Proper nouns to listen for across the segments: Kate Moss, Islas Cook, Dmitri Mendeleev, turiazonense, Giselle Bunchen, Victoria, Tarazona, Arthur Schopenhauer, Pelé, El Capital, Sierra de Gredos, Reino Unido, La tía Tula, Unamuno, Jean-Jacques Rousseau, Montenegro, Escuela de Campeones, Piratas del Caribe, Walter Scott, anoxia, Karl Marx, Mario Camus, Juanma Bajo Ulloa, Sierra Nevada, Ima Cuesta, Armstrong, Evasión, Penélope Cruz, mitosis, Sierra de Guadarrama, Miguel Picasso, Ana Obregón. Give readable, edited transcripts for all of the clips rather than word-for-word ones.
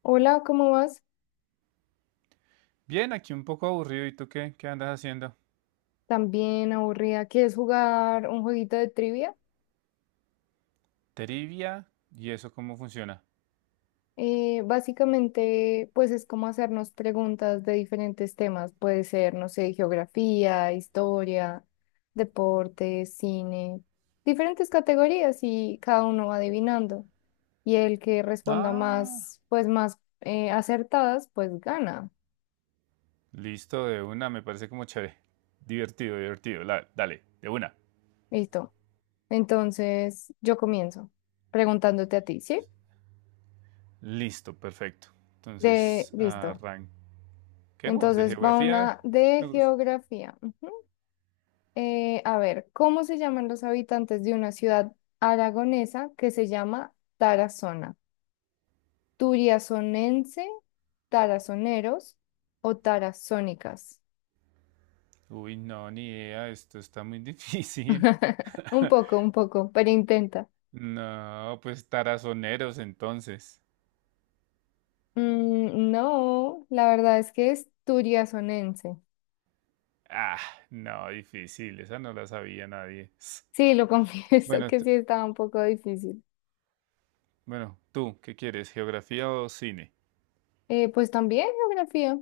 Hola, ¿cómo vas? Bien, aquí un poco aburrido. ¿Y tú qué? ¿Qué andas haciendo? También aburrida. ¿Quieres jugar un jueguito de trivia? Trivia. ¿Y eso cómo funciona? Básicamente, pues es como hacernos preguntas de diferentes temas. Puede ser, no sé, geografía, historia, deportes, cine, diferentes categorías y cada uno va adivinando. Y el que responda Ah, más, pues más acertadas, pues gana. listo, de una. Me parece como chévere. Divertido, divertido. Dale, de una. Listo. Entonces, yo comienzo preguntándote a ti, ¿sí? Listo, perfecto. Entonces, Listo. arranquemos. De Entonces va geografía. una Me de gusta. geografía. Ujú. A ver, ¿cómo se llaman los habitantes de una ciudad aragonesa que se llama Tarazona? ¿Turiazonense, tarazoneros o tarazónicas? Uy, no, ni idea. Esto está muy difícil. Un poco, pero intenta. No, pues tarazoneros entonces. Mm, no, la verdad es que es turiazonense. Ah, no, difícil. Esa no la sabía nadie. Sí, lo confieso Bueno, que t- sí estaba un poco difícil. Bueno, tú, ¿qué quieres? ¿Geografía o cine? Pues también geografía.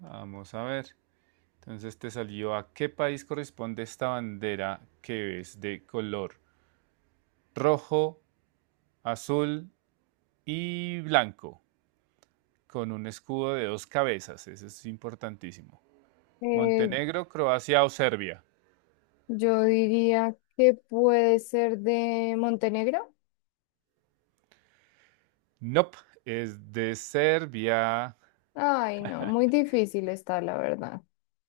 Vamos a ver. Entonces te salió a qué país corresponde esta bandera que es de color rojo, azul y blanco, con un escudo de dos cabezas. Eso es importantísimo. Eh, Montenegro, Croacia o Serbia. Yo diría que puede ser de Montenegro. Nope, es de Serbia. Ay, no, muy difícil está, la verdad.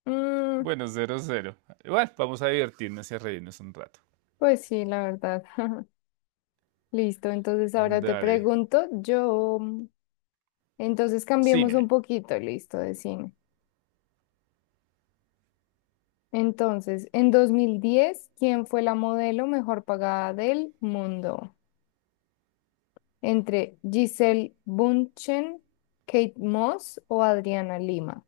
Mm, Bueno, 0-0. Bueno, vamos a divertirnos y a reírnos un rato. pues sí, la verdad. Listo, entonces ahora te Dale. pregunto, yo, entonces cambiemos un Cine. poquito, listo, de cine. Entonces, en 2010, ¿quién fue la modelo mejor pagada del mundo? Entre Giselle Bunchen, Kate Moss o Adriana Lima.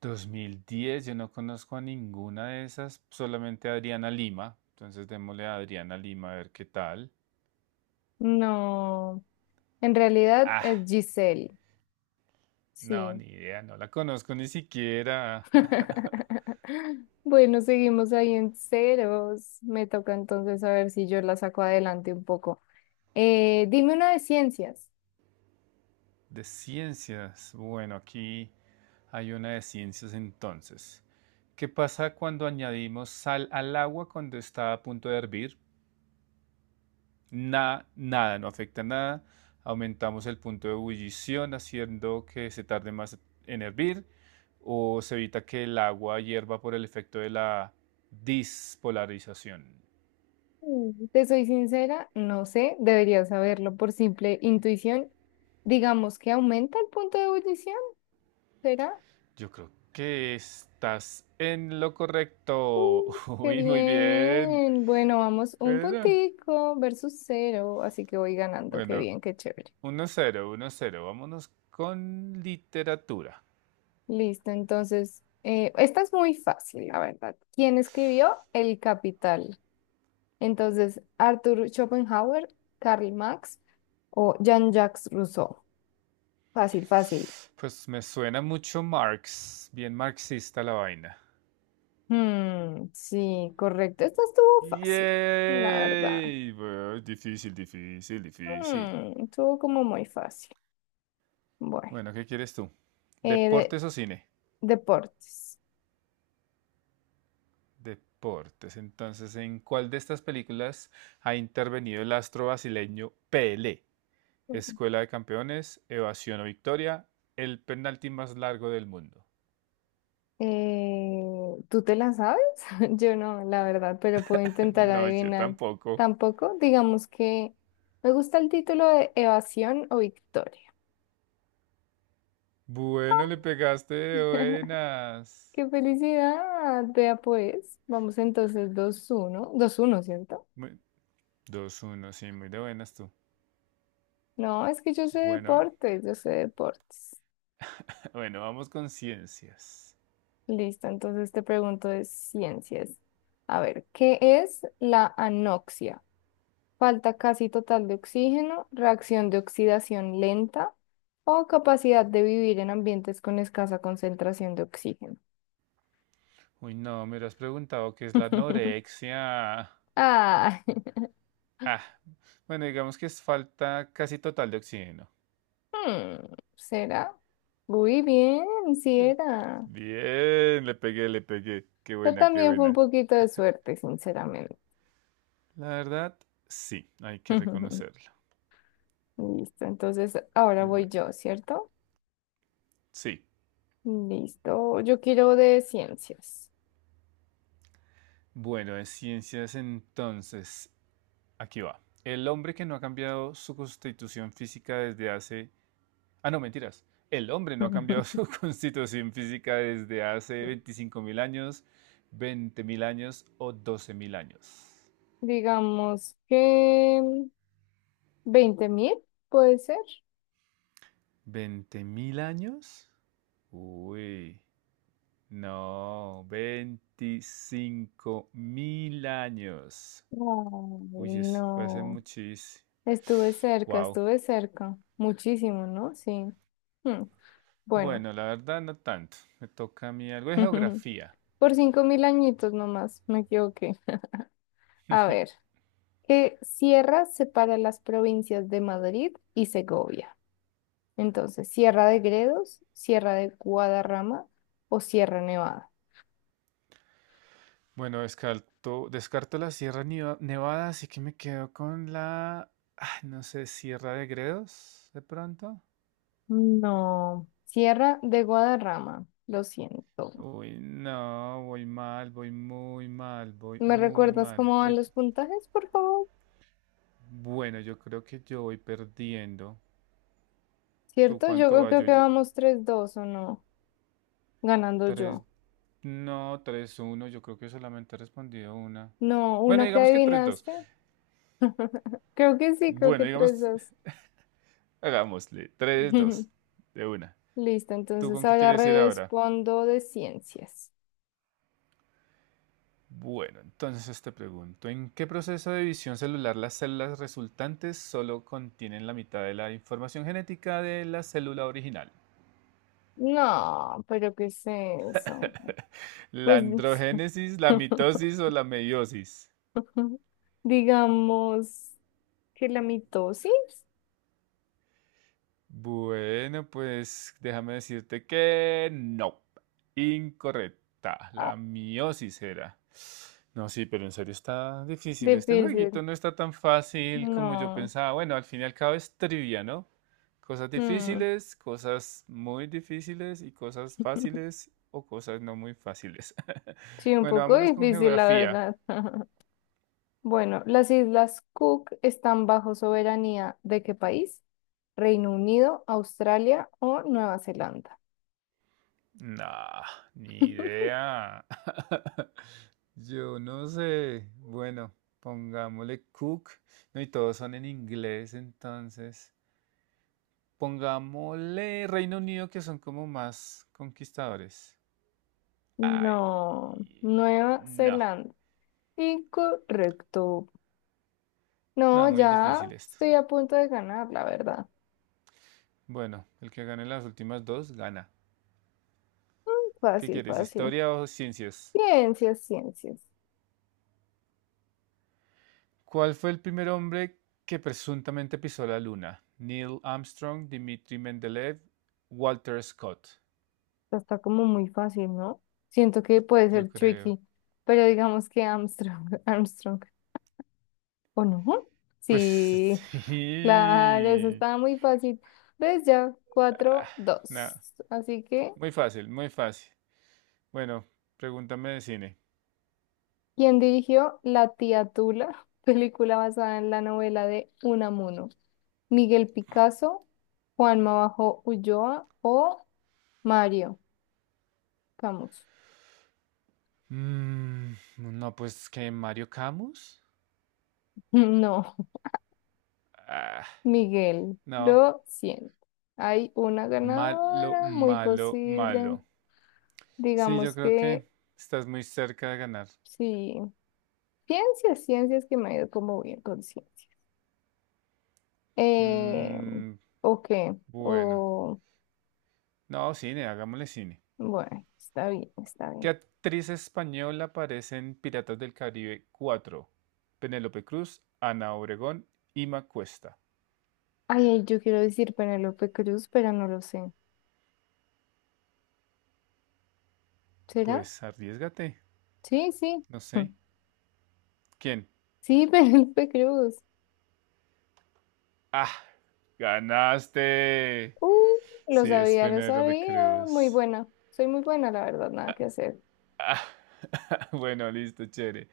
2010, yo no conozco a ninguna de esas, solamente a Adriana Lima. Entonces démosle a Adriana Lima a ver qué tal. No, en realidad Ah, es Giselle. no, Sí. ni idea, no la conozco ni siquiera. Bueno, seguimos ahí en ceros. Me toca entonces a ver si yo la saco adelante un poco. Dime una de ciencias. De ciencias. Bueno, aquí hay una de ciencias entonces. ¿Qué pasa cuando añadimos sal al agua cuando está a punto de hervir? Nada, nada, no afecta nada. Aumentamos el punto de ebullición haciendo que se tarde más en hervir, o se evita que el agua hierva por el efecto de la dispolarización. Te soy sincera, no sé, debería saberlo por simple intuición. Digamos que aumenta el punto de ebullición, ¿será? Yo creo que estás en lo Uh, correcto. Qué Uy, muy bien. bien. Bueno, vamos, un puntico versus cero, así que voy ganando. Qué Bueno, bien, qué chévere. 1-0, 1-0. Vámonos con literatura. Listo, entonces, esta es muy fácil, la verdad. ¿Quién escribió El Capital? Entonces, Arthur Schopenhauer, Karl Marx o Jean-Jacques Rousseau. Fácil, fácil. Pues me suena mucho Marx, bien marxista la vaina. Sí, correcto. Esta estuvo fácil, la verdad. Yay. Bueno, difícil, difícil, difícil. Estuvo como muy fácil. Bueno, Bueno, ¿qué quieres tú? eh, de, ¿Deportes o cine? deportes. Deportes. Entonces, ¿en cuál de estas películas ha intervenido el astro brasileño Pelé? Escuela de Campeones, Evasión o Victoria, el penalti más largo del mundo. ¿Tú te la sabes? Yo no, la verdad, pero puedo intentar No, yo adivinar. tampoco. Tampoco, digamos que me gusta el título de Evasión o Victoria. Bueno, le pegaste de buenas. ¡Qué felicidad! Vea pues, vamos entonces dos uno, dos uno, ¿cierto? Muy- 2-1, sí, muy de buenas tú. No, es que yo sé Bueno, deportes, yo sé deportes. bueno, vamos con ciencias. Listo, entonces te pregunto de ciencias. A ver, ¿qué es la anoxia? Falta casi total de oxígeno, reacción de oxidación lenta o capacidad de vivir en ambientes con escasa concentración de oxígeno. Uy, no, me has preguntado qué es la anorexia. Ah, Ah, bueno, digamos que es falta casi total de oxígeno. ¿Será? Muy bien, sí era. Bien, le pegué, le pegué. Qué Pero buena, qué también fue un buena. poquito de suerte, sinceramente. La verdad, sí, hay que reconocerlo. Listo, entonces ahora voy Bueno, yo, ¿cierto? sí. Listo, yo quiero de ciencias. Bueno, de ciencias entonces, aquí va. El hombre que no ha cambiado su constitución física desde hace Ah, no, mentiras. El hombre no ha cambiado su constitución física desde hace 25.000 años, 20.000 años o 12.000 años. Digamos que 20.000, puede ser. ¿Veinte mil años? Uy, no, 25.000 años. Ay, Uy, eso fue hace no. muchísimo. Estuve cerca, Wow. estuve cerca. Muchísimo, ¿no? Sí. Hmm, Bueno, Bueno, la verdad no tanto. Me toca a mí algo de geografía. por cinco mil añitos nomás, me equivoqué. A ver, ¿qué sierra separa las provincias de Madrid y Segovia? Entonces, ¿Sierra de Gredos, Sierra de Guadarrama o Sierra Nevada? Bueno, descarto, descarto la Nevada, así que me quedo con la, ah, no sé, Sierra de Gredos, de pronto. No, Sierra de Guadarrama, lo siento. Uy, no, voy mal, voy muy mal, voy ¿Me muy recuerdas mal. cómo van los puntajes, por favor? Bueno, yo creo que yo voy perdiendo. ¿Tú ¿Cierto? Yo cuánto creo vas? creo que vamos tres dos o no, ganando Tres, yo. no, 3-1. Yo creo que solamente he respondido una. No, Bueno, una que digamos que 3-2. adivinaste. Creo que sí, creo Bueno, que tres digamos, 2. hagámosle, tres, dos, de una. Listo, ¿Tú entonces con qué ahora quieres ir ahora? respondo de ciencias. Bueno, entonces te pregunto, ¿en qué proceso de división celular las células resultantes solo contienen la mitad de la información genética de la célula original? No, pero ¿qué es eso? ¿La Pues androgénesis, la mitosis o la meiosis? digamos que la mitosis. Bueno, pues déjame decirte que no. Incorrecta. Ah, La miosis era. No, sí, pero en serio está difícil. Este difícil. jueguito no está tan fácil como yo No. pensaba. Bueno, al fin y al cabo es trivia, ¿no? Cosas Mm. difíciles, cosas muy difíciles y cosas fáciles o cosas no muy fáciles. Sí, un Bueno, poco vámonos con difícil, la geografía. verdad. Bueno, ¿las Islas Cook están bajo soberanía de qué país? Reino Unido, Australia o Nueva Zelanda. No, ni idea. Yo no sé. Bueno, pongámosle Cook. No, y todos son en inglés, entonces. Pongámosle Reino Unido, que son como más conquistadores. No, Ay, Nueva no. Zelanda. Incorrecto. No, No, muy ya difícil esto. estoy a punto de ganar, la verdad. Bueno, el que gane las últimas dos gana. Mm, ¿Qué Fácil, quieres, fácil. historia o ciencias? Ciencias, ciencias. ¿Cuál fue el primer hombre que presuntamente pisó la luna? Neil Armstrong, Dmitri Mendeleev, Walter Scott. Esta está como muy fácil, ¿no? Siento que puede Yo ser creo. tricky, pero digamos que Armstrong, Armstrong, ¿o no? Pues Sí. Claro, eso sí. estaba muy fácil. ¿Ves ya? Cuatro dos. Nada, Así que, muy fácil, muy fácil. Bueno, pregúntame de cine. ¿quién dirigió La tía Tula? Película basada en la novela de Unamuno. ¿Miguel Picasso, Juanma Bajo Ulloa o Mario Camus? Mm, no, pues que Mario Camus. No, Ah, Miguel, no, lo siento. Hay una malo, ganadora, muy malo, malo. posible. Sí, yo Digamos creo que que estás muy cerca de ganar. sí. Ciencias, ciencias que me ha ido como bien con ciencias. Eh, Mm, ¿O qué? bueno, O, no, cine, hagámosle cine. bueno, está bien, está ¿Qué bien. actriz española aparece en Piratas del Caribe 4? Penélope Cruz, Ana Obregón, Ima Cuesta. Ay, ay, yo quiero decir Penélope Cruz, pero no lo sé. ¿Será? Pues arriesgate. Sí, sí. No Mm. sé. ¿Quién? Sí, Penélope Cruz. Ah, ganaste. Uh, lo Sí, es sabía, lo Penélope sabía. Muy Cruz. buena. Soy muy buena, la verdad, nada que hacer. Ah, bueno, listo, chévere.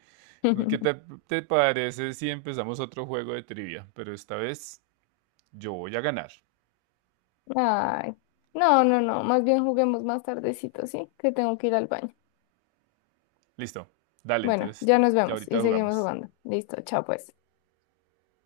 ¿Qué te, ¿Te parece si empezamos otro juego de trivia? Pero esta vez yo voy a ganar. Ay, no, no, no. Más bien juguemos más tardecito, ¿sí? Que tengo que ir al baño. Listo. Dale, Bueno, entonces ya nos ya vemos y ahorita seguimos jugamos. jugando. Listo, chao pues.